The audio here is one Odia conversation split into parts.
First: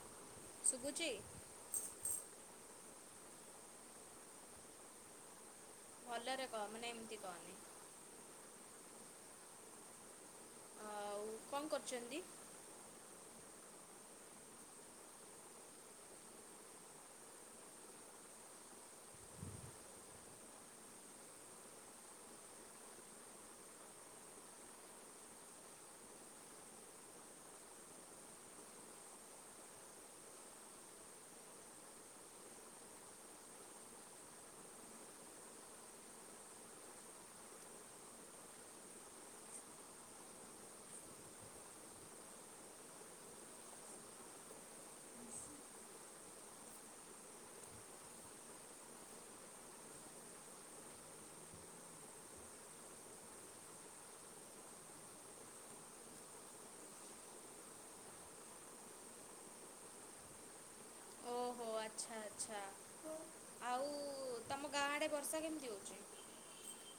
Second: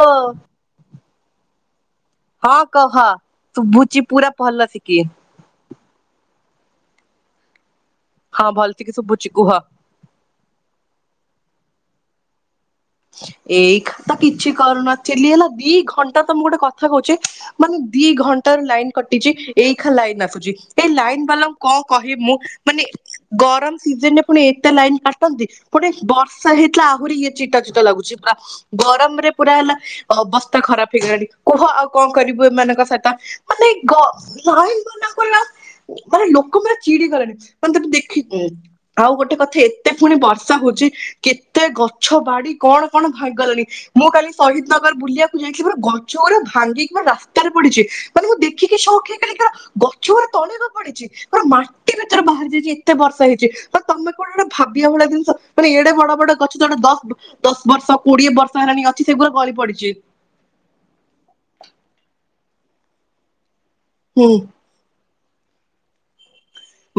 ଲୋ ଶୁଭୁଛି? ହଁ କହ ଶୁଭୁଛି ପୁରା ଭଲ ସେ କିଏ। ଭଲରେ କହ ମାନେ ଏମିତି କହନି। ହଁ ଭଲି ତିିକେ ଶୁଭୁଚି କୁହ। ଆଉ କଣ କରୁଛନ୍ତି? ଏଇ ଖା କିଛି କରୁନଥିଲ ହେଲା ଦି ଘଣ୍ଟା ତମକୁ ଗୋଟେ କଥା କହୁଛି ମାନେ ଦି ଘଣ୍ଟା ର ଲାଇନ କଟିଛି ଏଇ ଖା ଲାଇନ ଆସୁଛି ଏଇ ଲାଇନ ବାଲାଙ୍କୁ କଣ କହିବ ମୁଁ ମାନେ ଗରମ ସିଜନ ରେ ପୁଣି ଏତେ ଲାଇନ କାଟନ୍ତି ପୁଣି ବର୍ଷା ହେଇଥିଲା ଆହୁରି ଇଏ ଚିଟା ଚ ଲାଗୁଛି ପୁରା। ଗରମରେ ପୁରା ହେଲା ଅବସ୍ତା ଖରାପ ହେଇଗଲାଣି କୁହ ଆଉ କଣ କରିବୁ ଏମାନଙ୍କ ସହିତ? ମାନେ ଏ ଗ ଲାଇନ ଗଲା ପରେ ଆଉ ମାନେ ଲୋକ ପୁରଟ ଚିଡି ଗଲେଣି ମାନେ ତାକୁ ଦେଖିକି। ଆଉ ଗୋଟେ କଥା ଏତେ ପୁଣି ବର୍ଷା ହଉଛି କେତେ ଗଛ ବାଡି କଣ କଣ ଭଙ୍ଗଗଲାଣି। ମୁଁ କାଲି ଶହୀଦନଗର ବୁଲିବାକୁ ଯାଇଥିଲି ପୁରା ଗଛ ଗୁରା ଭାଙ୍ଗିକି ପୁରା ରାସ୍ତାରେ ପଡିଛି। ମାନେ ମୁଁ ଦେଖିକି ସଅକ ହେଇଗଲି ଗଛ ଗୋରା ତଳେ କଣ ପଡିଚି ପୁରା ମାଟି ଭିତରେ ବାହାରି ଯାଇଛି ଏତେ ବର୍ଷା ହେଇଛି ତ ତମେ କୋଡା ଗୋଟେ ଭାବିବା ଭଳିଆ ଜିନିଷ ମାନେ ଏଡେ ବଡ ବଡ ଗଛ ଜଣେ ଦଶ ଦଶ ବର୍ଷ କୋଡିଏ ବର୍ଷ ହେଲାଣି ଅଛି ସେ ପୁରା ଗଳି ପଡିଚି। ଓହୋ ଆଚ୍ଛା ଆଚ୍ଛା ଆଉ ହୁଁ। ତମ ଗାଁ ଆଡେ ବର୍ଷା କେମିତି ହଉଛି?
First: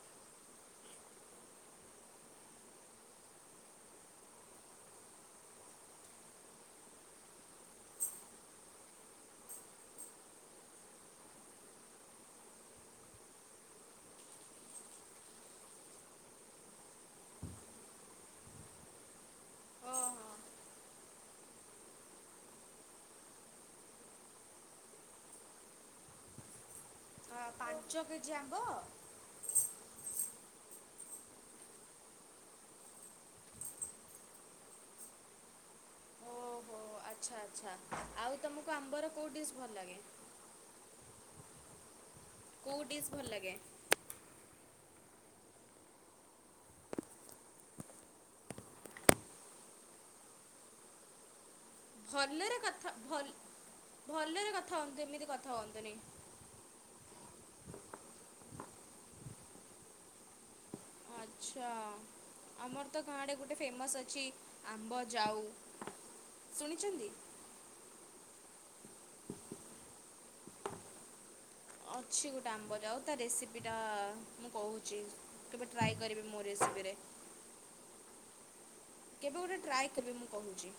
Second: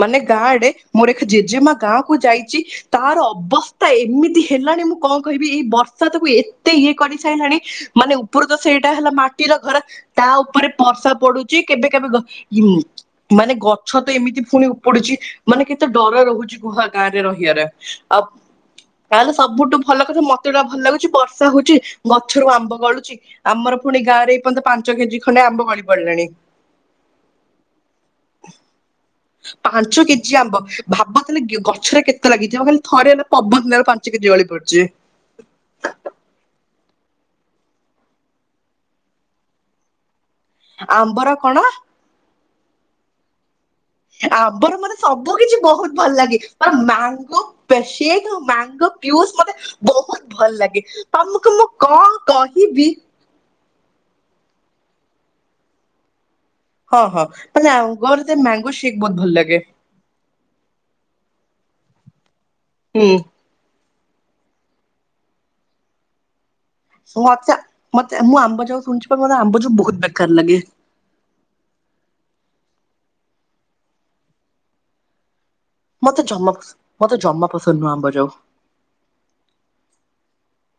ମାନେ ଗାଁ ଆଡେ ମୋର ଏକ ଜେଜେମା ଗାଁ କୁ ଯାଇଚି ତାର ଅବସ୍ଥା ଏମିତି ହେଲାଣି ମୁଁ କଣ କହିବି ଏଇ ବର୍ଷା ତାକୁ ଏତେ ଇଏ କରି ସାରିଲାଣି। ମାନେ ଉପର ତ ସେଇଟା ହେଲା ମାଟିର ଘର। ତା ଉପରେ ବର୍ଷା ପଡୁଛି, କେବେ କେବେ ମାନେ ଗଛ ତ ଏମିତି ପୁଣି ଉପୁଡୁଛି ମାନେ କେତେ ଡର ରହୁଛି ଗୁହା ଗାଁରେ ରହିବାରେ, ଆଉ ଗାଁ ରେ ସବୁଠୁ ଭଲ କଥା ଓହୋ ମତେଟା ଭଲ ଲାଗୁଛି ବର୍ଷା ହଉଛି ଗଛରୁ ଆମ୍ବ ଗଳୁଛି। ଆମର ପୁଣି ଗାଁରେ ଏଇପର୍ଯ୍ୟନ୍ତ ପାଞ୍ଚ କେ ଜି ଖଣ୍ଡେ ଆମ୍ବ ଗଳି ପଡିଲେଣି। ହ ପାଞ୍ଚ କେଜି ଆମ୍ବ? ପାଞ୍ଚ କେ ଜି ଆମ୍ବ, ଭାବ ତାହଲେ ଗଛରେ କେତେ ଲାଗିଥିବ ଖାଲି ଥରେ ହେଲେ ପବନ ଦେଲା ପା ଜି ଗଳି ପଡିଛି। ଓ ଆଚ୍ଛା ଆଚ୍ଛା, ଆଉ ତୁମକୁ ଆମ୍ବର କୋଉ ଡିସ୍ ଭଲ ଲାଗେ? ଆମ୍ବର କଣ କୋଉ ଡିଶ ଭଲ ଲାଗେ? ଆମ୍ବର ମୋର ସବୁ କିଛି ବହୁତ ଭଲ ଲାଗେ, ଆଉ ମାଙ୍ଗୋ ସେକ୍ ମ୍ୟାଙ୍ଗୋ ପିଉଜ ମତେ ବହୁତ ଭଲ ଲାଗେ, ତମକୁ ମୁଁ କଣ ଭଲରେ କହିବି? କଥା, ଭଲ ଭଲରେ କଥା ହୁଅନ୍ତୁ ଏମିତି କଥା ହୁଅନ୍ତୁନି। ହଁ ହଁ ମାନେ ଆ ଗୋର ମ୍ୟାଙ୍ଗୋ ସେକ୍ ବହୁତ ଭଲ ଲାଗେ। ଆଚ୍ଛା, ଆମର ତ ହୁଁ ଗାଁଡ଼େ ଗୋଟେ ଫେମସ୍ ଅଛି ଆମ୍ବ ଯାଉ। ଶୁଣିଛନ୍ତି? ମୁଁ ମତେ ମତେ ମୁଁ ଆମ୍ବ ଯାଉ ଶୁଣିଛି ମତେ ଆମ୍ବ ଯାଉ ବହୁତ ବେକାର ଲାଗେ। ଅଛି ଗୋଟେ ଆମ୍ବ ଜାଉ ତା ରେସିପି ଟା ମୁଁ କହୁଛି। କେବେ ଟ୍ରାଏ କରିବେ ମତେ ମୋ ଜମା ରେସିପିରେ। ମତେ ଜମା ପସନ୍ଦ ନୁହଁ ଆମ୍ବ ଯାଉ। କେବେ ଗୋଟେ ଟ୍ରାଏ କେବେ ମୁଁ କହୁଛି।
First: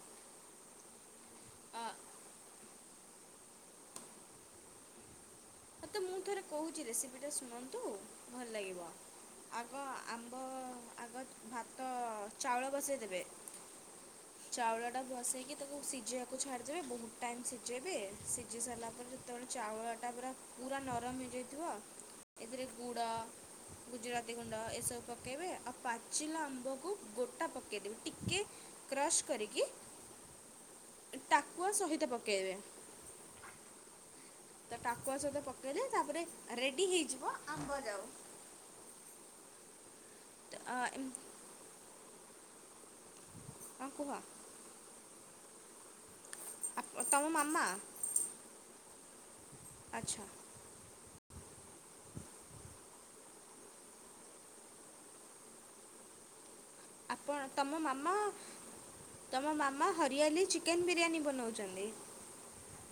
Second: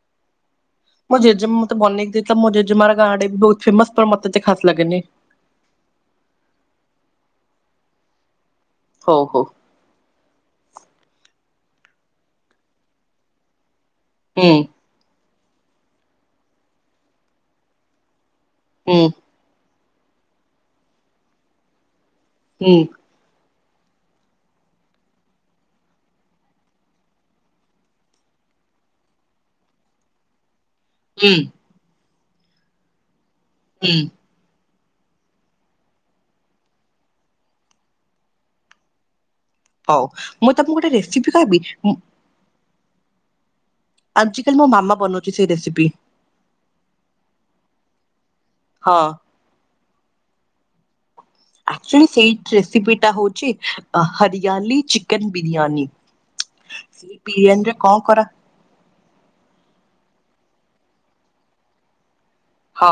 ମୋ ଜେଜେମା ମତେ ବନେଇକି ଦେଇଥିଲା ମୋ ଜେଜେମାର ଗାଁ ଆଡ଼େ ବହୁତ ଫେମସ ତ ମତେ ଏତେ ଖା ଲାଗେନି। ହଁ ତ ମୁଁ ଥରେ କହୁଛି ରେସିପିଟା ଶୁଣନ୍ତୁ, ଭଲ ଲାଗିବ। ହଉ ହଉ। ଆଗ ଆମ୍ବ, ଆଗ ଭାତ ଚାଉଳ ବସାଇଦେବେ। ହୁଁ ଚାଉଳଟା ବସେଇକି ତାକୁ ସିଝେଇବାକୁ ଛାଡ଼ିଦେବେ, ବହୁତ ଟାଇମ୍ ସିଝେଇବେ, ସିଝି ସାରିଲା ହୁଁ ପରେ ଯେତେବେଳେ ଚାଉଳଟା ପୁରା ପୁରା ନରମ ହେଇଯାଇଥିବ ଏଥିରେ ହୁଁ ଗୁଡ଼ ଗୁଜୁରାତି ଗୁଣ୍ଡ ଏସବୁ ପକାଇବେ, ଆଉ ପାଚିଲା ଆମ୍ବକୁ ଗୋଟା ପକାଇଦେବେ, ଟିକେ କ୍ରସ୍ କରିକି, ହୁଁ ଟାକୁଆ ସହିତ ପକାଇବେ। ହୁଁ। ତ ଟାକୁଆ ସହିତ ପକାଇଲେ ତାପରେ ରେଡ଼ି ହେଇଯିବ ଆମ୍ବ ଯାଉ। ହଉ, ମୁଁ ତମକୁ ଗୋଟେ ରେସିପି କହିବି, ମୁଁ ହଁ କୁହ ଆଜ କାଲି ମୋ ମାମା ବନଉଛି ସେଇ ରେସିପି। ତମ ମାମା? ହଁ। ଆଚ୍ଛା। ଆକ୍ଚୁଲି ସେଇ ରେସିପିଟା ହଉଛି ହରିଆଲି ଚିକେନ ବିରିୟାନୀ। ସେଇ ଆପଣ ବିରିୟାନୀରେ ତମ କଣ ମାମା କରା ତମ ମାମା ହରିଆଲି ଚିକେନ୍ ବିରିୟାନୀ ବନାଉଛନ୍ତି? ହଁ,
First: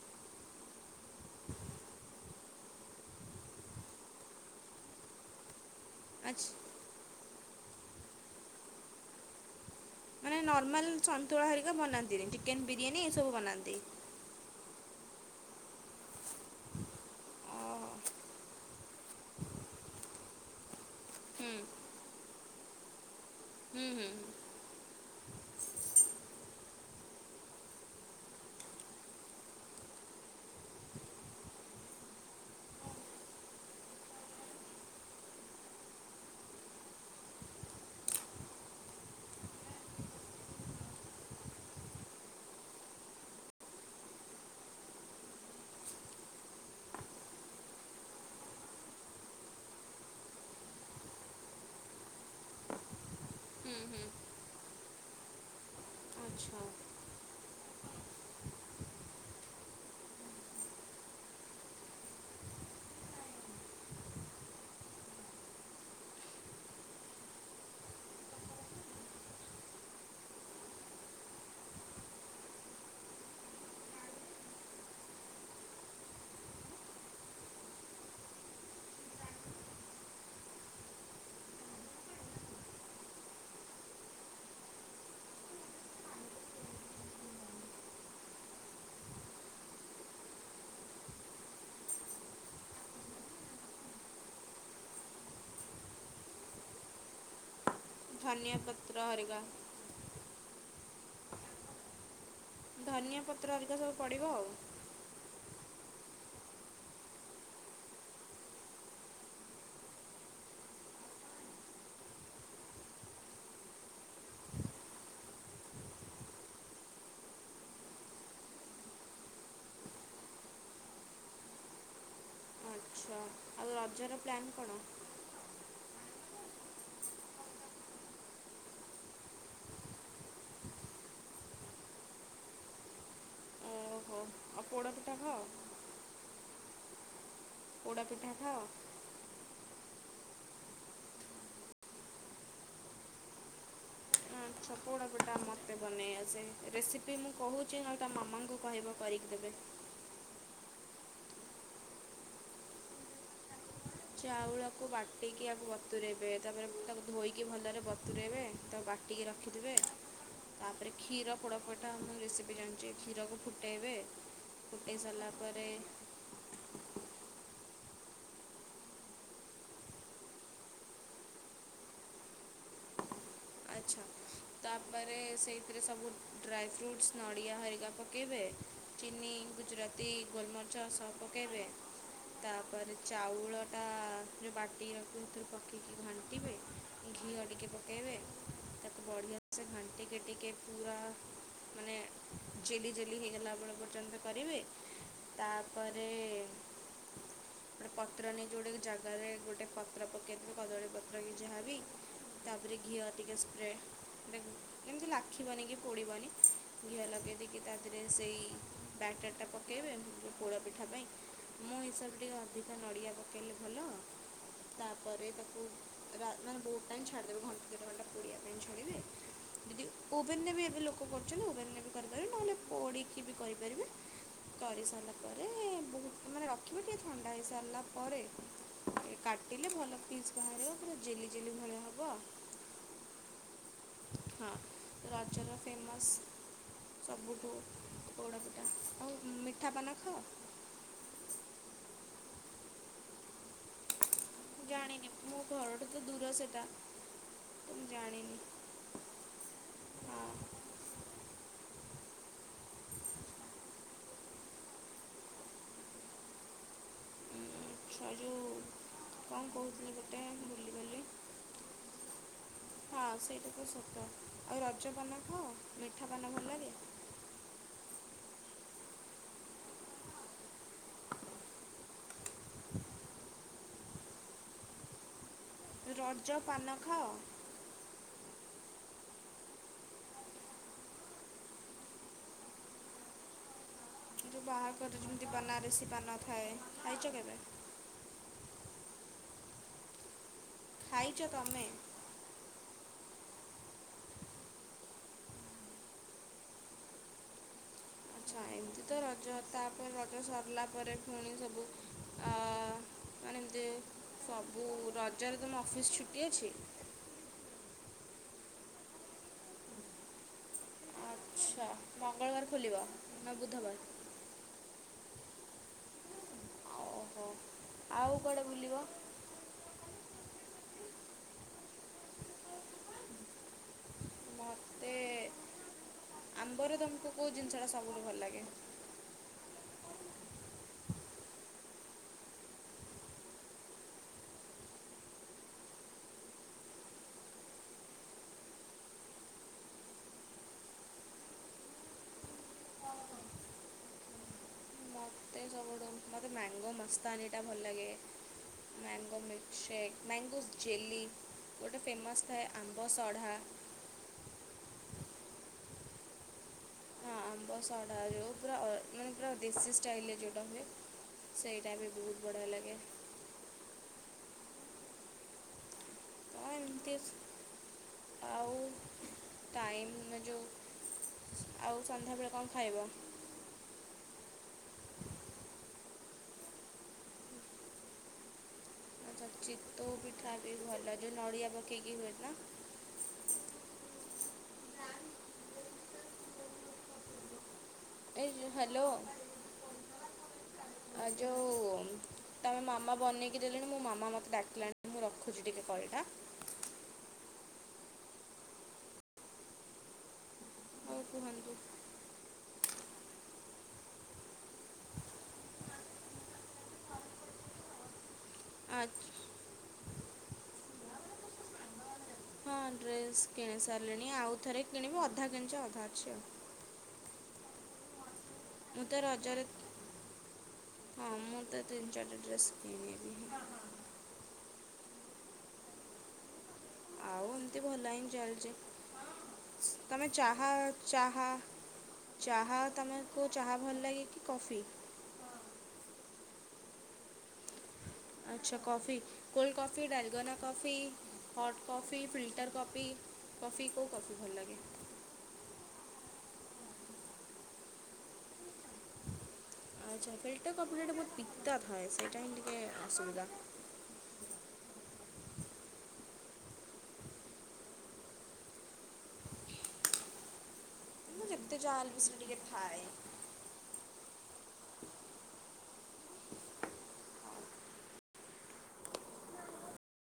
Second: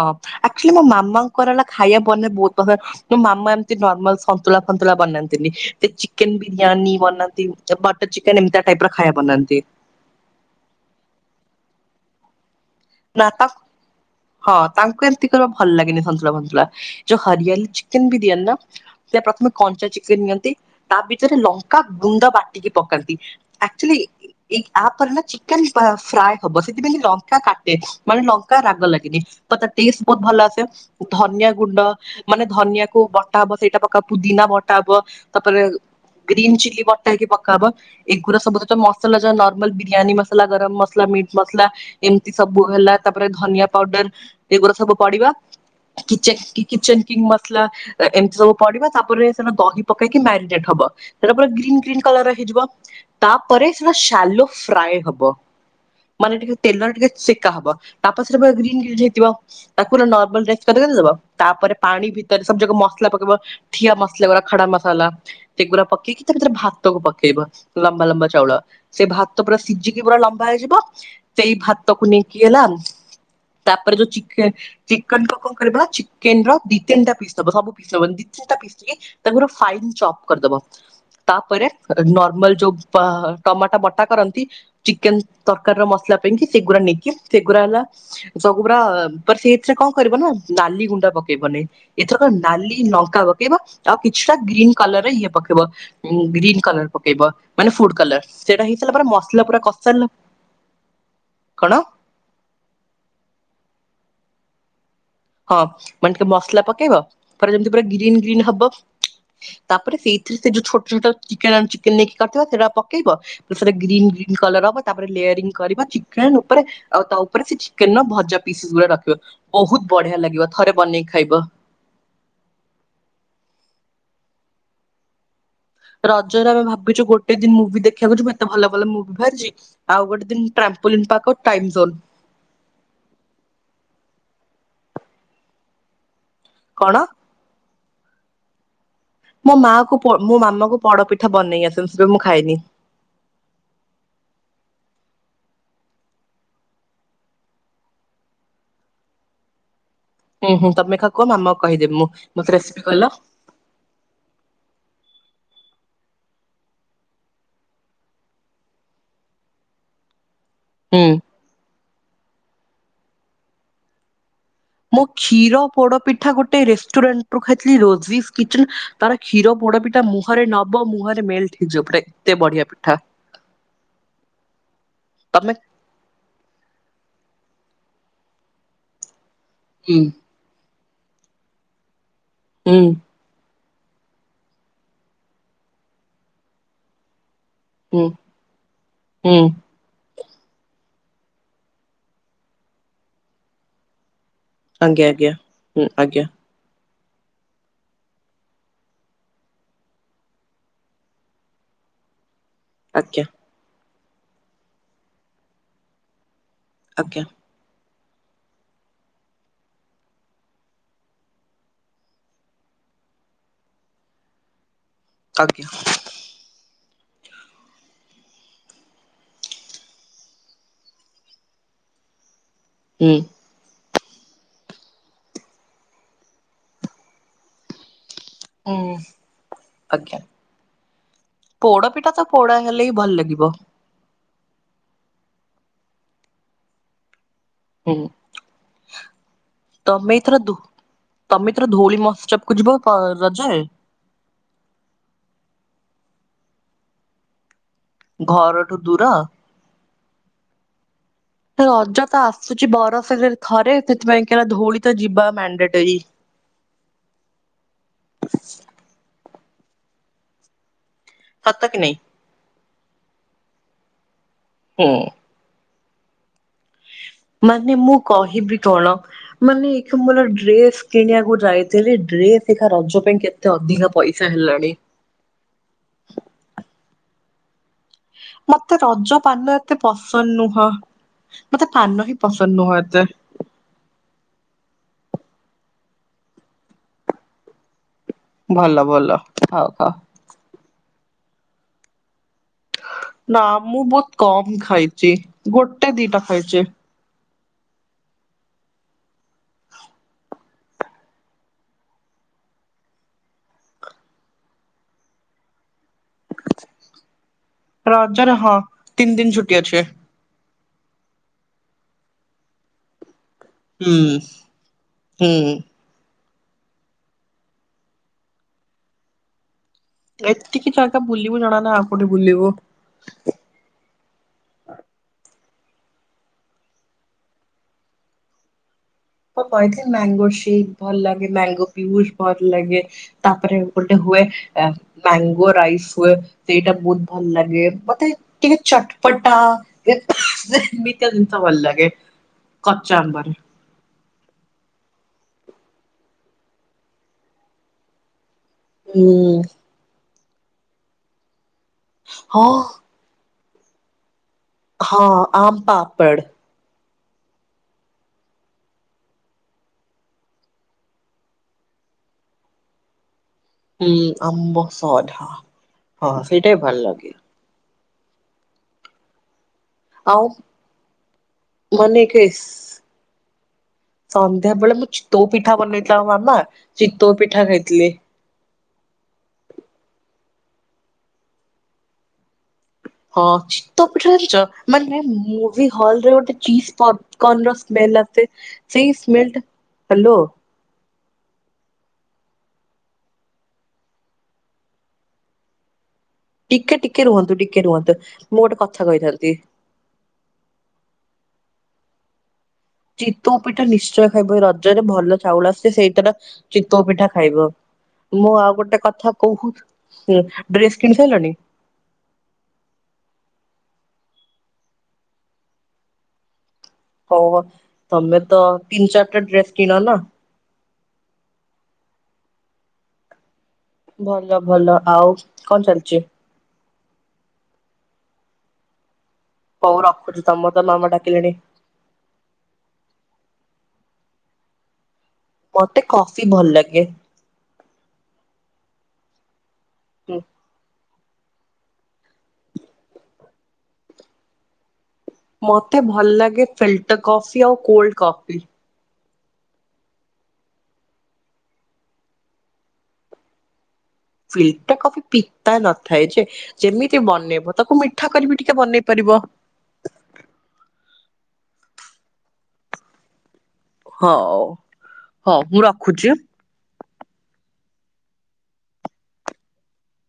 ଆକ୍ଚୁଆଲି ମୋ ମାମାଙ୍କର ହେଲା ଖାଇବା ବନେଇ ବହୁତ ପସନ୍ଦ। ମୋ ମାମା ଏମିତି ନର୍ମାଲ ସନ୍ତୁଳା ଫନ୍ତୁଳା ବନାନ୍ତିନି, ସିଏ ଚି ଚିକେନ ଆଚ୍ଛା ବିରିୟାନୀ ବନାନ୍ତି, ବଟର ଚିକେନ ଏମିତିଆ ଟାଇପ ର ଖାଇବା ବନାନ୍ତି। ମାନେ ନର୍ମାଲ ସନ୍ତୁଳା ହରିକା ବନାନ୍ତିନି, ଚିକେନ ବିରିୟାନୀ ନା ଏସବୁ ତାଙ୍କୁ ବନାନ୍ତି? ହଁ ତାଙ୍କୁ ଏମିତି ଖାଇବା ଭଲ ଲାଗେନି ସନ୍ତୁଳା ଭନ୍ତୁଳା, ଯୋଉ ହୁଁ ହରିଆଲି ଚିକେନ ବିରିୟାନୀର ସେଟା ପ୍ରଥମେ କଞ୍ଚା ଚିକେନ ନିଅନ୍ତି, ତା ଭିତରେ ହୁଁ ଲଙ୍କା ଗୁଣ୍ଡ ବାଟିକି ପକାନ୍ତି। ହୁଁ ଆକ୍ଚଆଲି ହୁଁ। ଏ ଆପରେ ନା ଚିକେନ ପା ଫ୍ରାଏ ହବ ସେଥିପାଇଁକି ଲଙ୍କା କାଟ୍ ଏ ମାନେ ଲଙ୍କା ରାଗ ଲାଗିନି, ତ ତା ଟେଷ୍ଟ ବହୁତ ଭଲ ଆସେ, ଧନିଆ ଗୁଣ୍ଡ ମାନେ ଧନିଆକୁ ବଟା ହବ ସେଇଟା ପକା ହବ, ପୁଦିନା ବଟା ହବ ତାପରେ ଗ୍ରୀନ୍ ଚିଲି ଵଟା ହେଇକି ପକାହବ। ଏଗୁରା ସବୁ ଯେତେ ମସଲା ଯା ନର୍ମାଲ ବିରିୟାନୀ ମସଲା, ଗରମ ମସଲା, ମିଟ୍ ମସଲା, ଏମ ସବୁ ହେଲା ତାପରେ ଧନିଆ ପାଉଡର ଏଗୁଡା ସବୁ ପଡିବ। କିଚନ କି କିଚନ କିଙ୍ଗ ମସଲା। ଏ ଏମିତି ସବୁ ପଡିବା ତାପରେ ସେଟା ଦହି ପକେଇକି ମ୍ୟାରିନେଟ୍ ହବ। ତାପରେ ଗ୍ରୀନ୍ ଗ୍ରୀନ୍ କଲରର ହେଇଯିବ। ତାପରେ ସେଟା ସାଲୋ ଫ୍ରାଏ ହବ। ମାନେ ଟିକେ ଆଚ୍ଛା। ତେଲ ଟିକେ ସେକା ହବ ତା ପରେ ସେଟା ପୁରା ଗ୍ରୀନ୍ ଗ୍ରୀନ୍ ହେଇଥିବ। ତାକୁ ପୁରା ନର୍ମାଲ ଦେଇଦବ ତାପରେ ପାଣି ଭିତରେ ସବୁ ଯାକ ମସଲା ପକେଇବ। ଠିଆ ମସଲା ଗୁରା ଖଡ଼ା ମସଲା। ଏଗୁରା ପକେଇକି ତା ଭିତରେ ଭାତକୁ ପକେଇବ ଲମ୍ବା ଲମ୍ବା ଚାଉଳ। ସେ ଭାତ ପୁରା ସିଝିକି ପୁରା ଲମ୍ବା ହେଇଯିବ ସେଇ ଭାତ କୁ ନେଇକି ହେଲା ତାପରେ ଯୋଉ ଚିକେନ୍ ଚିକେନ କୁ କଣ କରିବା ନା ଚିକେନ ର ଦି ତିନିଟା ପିସ୍ ଦବ ସବୁ ପିସ ଦବନି ଦି ତିନିଟା ପିସ୍ ଟେ ତାକୁ ପୁରା ଫାଇନ୍ ଚପ୍ କରିଦବ। ତାପରେ ଆ କ ନର୍ମାଲ ଯୋଉ ପା ଅ ଟମାଟୋ ବଟା କରନ୍ତି। ଚିକେନ ତରକାରୀ ର ମସଲା ପାଇଁକି ସେଗୁଡା ନେଇକି ସେଗୁଡା ହେଲା ସବୁ ପୁରା ଆ ପ ସେଥିରେ କଣ କରିବ ନା ନାଲି ଗୁଣ୍ଡା ପକେଇବନି। ଏଥରକ ନାଲି ଲଙ୍କା ପକେଇବା ଆଉ କିଛିଟା ଗ୍ରୀନ କଲର ରେ ଇଏ ପକେଇବ। ଉଁ ଗ୍ରୀନ୍ କଲର ପକେଇବ ମାନେ ଫୁଡ କଲର ଧନିଆ ସେଇଟା ହେଇ ସାରିଲା ପତ୍ର ପରେ ହରିକା ମସଲା ପୁରା କସାରିଲା ପ କଣ? ଧନିଆ ପତ୍ର ହରିକା ସବୁ ପଡ଼ିବ ଆଉ। ହଁ ମାନେ ଟିକେ ମସଲା ପକେଇବ ପୁରା ଯେମିତି ପୁରା ଗ୍ରୀନ୍ ଗ୍ରୀନ୍ ହବ। ତାପରେ ସେଇଥିରେ ସେ ଯୋଉ ଛୋଟ ଛୋଟ ଚିକେନ ଚିକେନ ନେଇକି କରିଥିବା ସେଇଟା ପକେଇବ। ସେଟ ଗ୍ରୀନ୍ ଗ୍ରୀନ୍ କଲର ହବ ତାପରେ ଲେୟରିଙ୍ଗ କରିବା ଚିକେନ ଉପରେ ଆଉ ତା ଉପରେ ସେ ଚିକେନ ର ଭଜା ପିସ୍ ଗୁଡା ରଖିବ ବହୁତ ବଢିଆ ଲାଗିବ ଥରେ ବନେଇକି ଖାଇବ। ଆଚ୍ଛା ଆଉ ରଜର ପ୍ଲାନ୍ କଣ? ରଜରେ ଆମେ ଭାବିଛୁ ଗୋଟେ ଦିନ ମୁଭି ଦେଖିବାକୁୁ ଯିବୁ ଏତେ ଭଲ ଭଲ ମୁଭି ବାହାରିଛି। ଆଉ ଗୋଟେ ଦିନ ଟ୍ରାମ୍ପୋଲି ପାଖ ଟାଇମ ଜୋନ୍। ଓହୋ ଆଉ ପୋଡ଼ପିଠା ଖାଅ? କଣ? ପୋଡ଼ାପିଠା ଖାଅ। ମୋ ମା କୁ ପୋ ମୋ ମାମାଙ୍କୁ ପଡପିଠା ବନେଇ ଆସେନି ସେଥିପାଈଁ ମୁଁ ଖାଇନି। ଆଛା ପୋଡ଼ପିଠା ମୋତେ ବନେଇ ଆସେ ରେସିପି ମୁଁ କହୁଛି ନହେଲେ ତମ ମାମାଙ୍କୁ କହିବ କରିକି ଦେବେ। ହୁଁ ହୁ ତମେ ଖା କୁହ ମାମା କୁ କହିଦେବି ମୁଁ ମତେ ରେସିପି କହଲ। ଚାଉଳକୁ ବାଟିକି ଆକୁ ବତୁରାଇବେ ତାପରେ ମୁ ତାକୁ ଧୋଇକି ଭଲରେ ବତୁରାଇବେ ତା ବାଟ୍ ଟିକି ରଖିଥିବେ। ତାପରେ ହୁଁ କ୍ଷୀର ପୋଡ଼ପଠା ମୁ ରେସିପି ଜାଣିଛି କ୍ଷୀରକୁ ଫୁଟେଇବେ। ଫୁଟେଇ ମୋ ସାରିଲା କ୍ଷୀର ପରେ ପୋଡ଼ପିଠା ଗୋଟେ ଗୋଟେ ରେଷ୍ଟୁରାଣ୍ଟ ରୁ ଖାଇଥିଲି ରୋଜିଶ୍ କିଚେନ ତାର କ୍ଷୀର ପୋଡ଼ପିଠା ମୁହଁରେ ନବ ମୁହଁରେ ମେଲଟ। [unintelligible] ଏତେ ବଢିଆ ପିଠା। ଆଚ୍ଛା ତାପରେ ତମେ ସେଇଥିରେ ସବୁ ଡ୍ରାଇ ଫ୍ରୁଟ୍ସ୍ ନଡ଼ିଆ ହରିକା ପକାଇବେ ଚିନି ହୁଁ ଗୁଜୁରାତି ଗୋଲମରିଚ ସହ ପକାଇବେ ହୁଁ ତାପରେ ଚାଉଳଟା ଯେଉଁ ବାଟିକି ରଖିଥିବେ ଏଥିରୁ ପକେଇକି ଘାଣ୍ଟିବେ। ଘିଅ ଟିକେ ହୁଁ କଟବେ ତା ବଢିଆ ହୁଁ ସେ ଘଣ୍ଟେ। ଟିକେ ଟିକେ ପୁରା ମାନେ ଜେଲି ଜେଲି ହେଇଗଲା ବେଳ ପର୍ଯ୍ୟନ୍ତ କରିବେ। ଆଜ୍ଞା ଆଜ୍ଞା ହୁଁ ତାପରେ ଆଜ୍ଞା ପତ୍ର ନେଇ ଯୋଉଗୋଟେ ଜାଗାରେ ଗୋଟେ ପତ୍ର ପକେଇିବେ କଦଳୀ ପତ୍ର କି ଯାହାବି। ତାପରେ ଘିଅ ଆଜ୍ଞା ଟିକେ ସ୍ପ୍ରେ କେମିତି ଲାଖିବନି କି ପୋଡ଼ିବନି ଘିଅ ଆଜ୍ଞା ଲଗାଇ ଦେଇକି ତା ଦେହରେ ସେଇ ବ୍ୟାଟର୍ ଟା ପକାଇବେ ପୋଡ ପିଠା ପାଇଁ। ମୋ ହିସାବରେ ଟିକେ ଅଧିକ ନଡ଼ିଆ ପକେଇଲେ ଭଲ। ତାପରେ ତାକୁ ଆଜ୍ଞା ରା ମାନେ ବହୁତ ଟାଇମ ଛାଡ଼ିଦେବେ ଘଣ୍ଟେ ଦେଢ ଘଣ୍ଟା ପାଇଁ! ପୋଡ଼ିବା ପାଇଁ ଛାଡ଼ିବେ ଦିଦି ଓଭେନ୍ ରେ ବି ଏବେ ଲୋକ କରୁଛନ୍ତି ଓଭେନ୍ ରେ ବି କରିପାରିବ ନହେଲେ ହୁଁ ପୋଡ଼ିକି ବି କରିପାରିବେ କରିସାରିଲା ପରେ ବହୁତ ମାନେ ରଖିବେ ଟିକେ ଥଣ୍ଡା ହେଇସାରିଲା ପରେ ହୁଁ କାଟିଲେ ଭଲ ଆଜ୍ଞା ପିସ୍ ବାହାରିବ ପୁରା ଜେଲି ଜେଲି ଭଳିଆ ହବ ପୋଡପିଠା ତ ଆଉ! ପୋଡା ହେଲେ ହିଁ ଭଲ ଲାଗିବ ହଁ ରଜର ଫେମସ୍ ସବୁଠୁ ହୁଁ! ପୋଡପିଠା ଆଉ ମି ତମେ ଏଥର ଧ ତମେ ଏଥର ଧଉଳି ମହୋତ୍ସବ କୁ ଜିବ ରଜରେ? ଜାଣିନି ମୋ ଘରଠୁ ତ ଦୂର ସେଟା! ଘରଠୁ ଦୂର? ହଁ ରଜ ତ ଆସୁଛି ବରସରେ ଥରେ ସେଥିପାଇଁ କିଏରା ଧଉଳୀ ତ ଯିବା ମାଣ୍ଡାଟୋରୀ! ସେ ଯେଉ କଣ କହୁଥିଲି ଗୋଟେ ଭୁଲି ଗଲି! ସତ କି ନାଇଁ? ହଁ ସେଇଟା ତ ସତ ଆଉ ରଜ ହୁଁ। ପାନ ଖାଅ ମିଠା ପାନ ଭଲଲାଗେ? ମାନେ ମୁଁ କହିବି କଣ? ମାନେ ଏ ଖୁଣି ମୋର ଡ୍ରେସ କିଣିବାକୁ ଯାଇଥିଲି ଡ୍ରେସ ଏଇକା ରଜ ପାଇଁ କେ ଏତେ ଅଧିକା ପଇସା ହେଲାଣି! ରଜ ପାନ ଖାଅ? ମତେ ରଜ ପାନ ଏତେ ପସନ୍ଦ ନୁହଁ! ମତେ ପାନ ହିଁ ପସନ୍ଦ ନୁହଁ ଏତେ! ଯେଉଁ ବାହାଘର ଯେମିତି ବନାରେସି ପାନ ଥାଏ ଖାଇଛ କେବେ? ଭଲ ଭଲ ହଉ ହଉ! ଖାଇଛ ତମେ? ନା ମୁଁ ବହୁତ କମ ଖାଇଛି ଗୋଟେ ଦିଟା ଖାଇଛି! ଆଚ୍ଛା ଏମିତି ତ ରଜ ତାପରେ ରଜ ସରିଲା ପରେ ପୁଣି ସବୁ ଆ ମାନେ ଏମିତି ସବୁ ରଜରେ ତମ ଅଫିସ୍ ଛୁଟି ଅଛି? ରଜରେ ହଁ ତିନି ଦିନ ଛୁଟି ଅଛି! ଆଚ୍ଛା ମଙ୍ଗଳବାର ଖୋଲିବ ନା ବୁଧବାର? ହୁଁ ହୁଁ। ଓହୋ ଆଉ କୁଆଡ଼େ ବୁଲିବ? ଏତିକି ଜାଗା ବୁଲିବୁ ଜଣା ନା ଆଉ କୋଉଠେ ବୁଲିବୁ! ମତେ ଆମ୍ବର ତମକୁ କଉ ଜିନିଷଟା ସବୁଠୁ ଭଲ ଲାଗେ? ମୁଁ କହିଥିଲି ମ୍ୟାଙ୍ଗୋ ସେକ୍ ଭଲ ଲାଗେ ମ୍ୟାଙ୍ଗୋ ପିୟୁସ ଭଲ ଲାଗେ! ତାପରେ ଗୋଟେ ହୁଏ ଆ ମ୍ୟାଙ୍ଗୋ ରାଇସ ହୁଏ ସେଇଟା ବହୁତ ଭଲ ଲାଗେ ମତେ ଟିକେ ଚଟପଟା ଏମିତିକା ଜିନିଷ ଭଲ ଲାଗେ କଚା ଆମ୍ବରେ! ମୋତେ ସବୁଠୁ ମୋତେ ମ୍ୟାଙ୍ଗୋ ମସ୍ତାନ୍ନି ଟା ଭଲ ଲାଗେ ହୁଁ ମ୍ୟାଙ୍ଗୋ ମିଲ୍କଶେକ୍! ମ୍ୟାଙ୍ଗୋ ଜେଲି ଗୋଟେ ଫେମସ୍ ଥାଏ ହଁ ଆମ୍ବ ସଢ଼ା! ହଁ ଆମ ପାପଡ଼! ହଁ ଆମ୍ବ ଶଢ଼ା ଯେଉଁ ପୁରା ମାନେ ପୁରା ଦେଶୀ ଷ୍ଟାଇଲରେ ଯଉଟା ହୁଏ! ସେଇଟା ବି ବହୁତ ବଢ଼ିଆ ଲାଗେ। ହୁଁ ଆମ୍ବସଢା। ହଁ ତ ସେଇଟା ବି ଭଲ ଏମିତି ଲାଗେ। ଆଉ ଟାଇମ୍ ଏ ଆଉ ଯଉ ଆଉ ମାନେ ସନ୍ଧ୍ୟାବେଳେ କଣ ଖାଇବ? ସନ୍ଧ୍ୟାବେଳେ ମୁଁ ଚିତୋଉ ପିଠା ବନେଇଥିଲା ମୋ ମାମା ଚିତୋଉ ପିଠା ଖାଇଥିଲି। ତ ଚିତୋଉ ପିଠା ବି ଭଲ ଯଉ ନଡ଼ିଆ ପକେଇକି ହୁଏ ନା ହଚ ତୋ ପିଠିରେ ଜାଣିଛ ମାନେ ମୁଭି ହଲରେ ଗୋଟେ ଚିଜ ପପ କନର ସ୍ମେଲ ଏ ଆସେ ଯୋ- ହ୍ୟାଲୋ ସେଇ ସ୍ମେଲଟା ହ୍ୟାଲୋ। ଆ ଯଉ ତମେ ମାମା ବନେଇକି ଦେଲେଣି। ମୋ ମାମା ମତେ ଡାକିଲାଣି ମୁଁ ରଖୁଛି ଟିକେ କଲଟା ଟିକେ ଟିକେ ରୁହନ୍ତୁ ଟିକେ ରୁହନ୍ତୁ ମୁଁ ଗୋଟେ କଥା କହିଥାନ୍ତି। [inaudible] ଚିତଉ ପିଠା ନିଶ୍ଚୟ ଖାଇବ। ରଜରେ ଭଲ ଚାଉଳ ଆସେ, ସେଇଟାର ଚିତଉ ପିଠା ଖାଇବ। ମୁଁ ଆଉ ଗୋଟେ ଆଚ୍ଛା କଥା କହୁ, ଡ୍ରେସ କିଣି ସାରିଲଣି? ହଁ ଡ୍ରେସ୍ କିଣି ସାରିଲିଣି। ଆଉ ଥରେ କିଣିବି ଅଧା କିଣିିଛି ଅଧା ଅଛି ଆଉ। ହଉ ତମେ ତ ମୁଁ ତିନି ତ ଚାରିଟା ରଜରେ ଡ୍ରେସ କିଣ ନା ହଁ ମୁଁ ତ ତିନି ଚାରିଟା ଡ୍ରେସ୍ କିଣିବି। ଭଲ ଭଲ। ଆଉ କଣ ଚାଲିଛି? ଆଉ ଏମତି ଭଲ ହିଁ ଚାଲିଛି। ହଉ ତମେ ରଖୁଛି ଚାହା ତମର ତ ମାମା ଚାହା ଡାକିଲେଣି ଚାହା ତମକୁ ଚାହା ଭଲ ଲାଗେ କି କଫି? ମତେ କଫି ଭଲ ଲାଗେ। ଆଚ୍ଛା କଫି କୋଲ୍ଡ କଫି? ହୁଁ dalgona coffee? Hot coffee, filter coffee, coffee କୋଉ କଫି ଭଲ ଲାଗେ? ମତେ ଭଲ ଲାଗେ ଫିଲ୍ଟର କଫି, ଆଉ କୋଲ୍ଡ କଫି। ଆଚ୍ଛା ଫିଲ୍ଟର କଫିଟା ଟିକେ ବହୁତ ପିତା ଥାଏ ସେଇଟା ହିଁ ଟିକେ ଅସୁବିଧା। ଫିଲଟର କଫି ପିତା ନଥାଏ ଯେ ଯେମିତି ବନେଇବ, ତାକୁ ମିଠା କରିବି ଟିକେ ବନେଇ ପାରିବ। ଯେତେ ଯାହାହେଲେ ବି ସେ ଟିକେ ଥାଏ ହଉ ହଉ ମୁଁ ରଖୁଛି।